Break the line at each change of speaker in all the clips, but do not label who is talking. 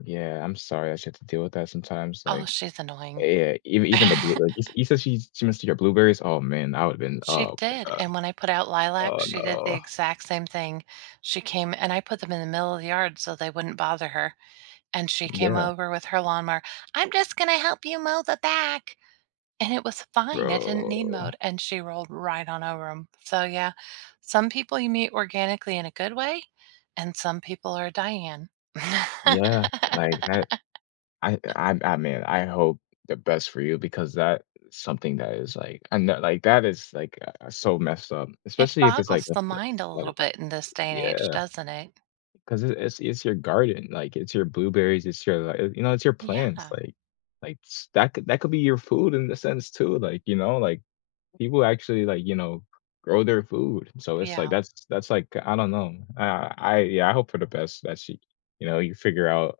Yeah. I'm sorry, that you have to deal with that sometimes,
Oh,
like
she's
Uh,
annoying.
yeah, ev even the blue like, you you said she's she messed with your blueberries? Oh, man. I would've been
She
oh my
did,
god.
and when I put out lilac,
Oh,
she did the
no.
exact same thing. She came and I put them in the middle of the yard so they wouldn't bother her, and she came
Yeah.
over with her lawnmower, "I'm just gonna help you mow the back." And it was fine, it didn't need
Bro.
mowed, and she rolled right on over 'em. So, yeah, some people you meet organically in a good way, and some people are Diane.
Yeah. Like, I I I I'm I'm man, I hope the best for you because that something that is, like and that like, that is, uh, like, so messed up,
It
especially if it's, like,
boggles the
[unintelligible]
mind a
like, a,
little
like
bit in this day and age,
Yeah.
doesn't it?
'Cause i is is your garden, like, it's your blueberries, it's your li y you know, it's your plants.
Yeah.
Like like, s that could that could be your food in the sense too, like, you know? Like, people actually, like, you know, grow their food, so it's, like,
Yeah.
that's that's, like I don't know. I I yeah, hope for the best that she you know, you figure out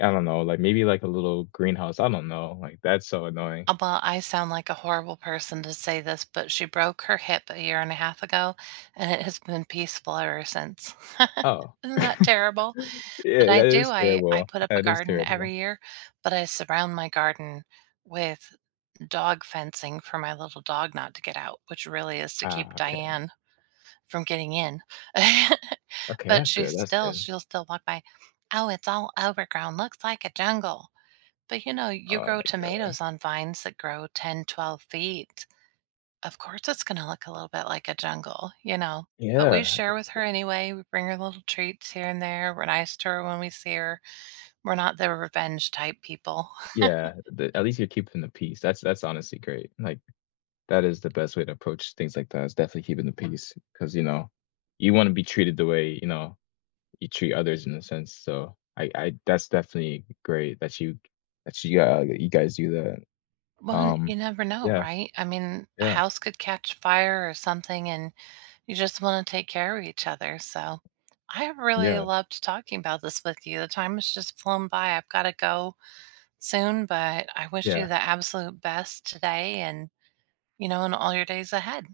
I don't know, like, maybe, like, a little greenhouse. I don't know. Like, that's so annoying.
A well, I sound like a horrible person to say this, but she broke her hip a year and 1/2 ago, and it has been peaceful ever since.
Oh,
Isn't that terrible? But
Yeah,
I
that
do.
is
I I
terrible,
put up a
that is
garden
terrible.
every year, but I surround my garden with dog fencing for my little dog not to get out, which really is to keep
Ah. Okay.
Diane from getting in.
Okay.
But
That's
she's
good, that's
still
good.
she'll still walk by, "Oh, it's all overgrown. Looks like a jungle." But, you know, you
Oh
grow
my god.
tomatoes on vines that grow 10, 12 feet. Of course, it's gonna look a little bit like a jungle, you know? But we
Yeah.
share with
[unintelligible]
her anyway. We bring her little treats here and there. We're nice to her when we see her. We're not the revenge type people.
Yeah. The at least you're keeping the peace. That's that's honestly great. Like, that is the best way to approach things like that is definitely keeping the peace 'cause, you know, you wanna be treated the way, you know, you treat others in a sense. So, I I that's definitely great that you that you, uh, you guys do that.
Well,
Um,
you never know,
yeah.
right? I mean, a
Yeah.
house could catch fire or something, and you just wanna take care of each other, so I have really
Yeah.
loved talking about this with you. The time has just flown by. I've gotta go soon, but I wish you
Yeah.
the absolute best today and, you know, in all your days ahead.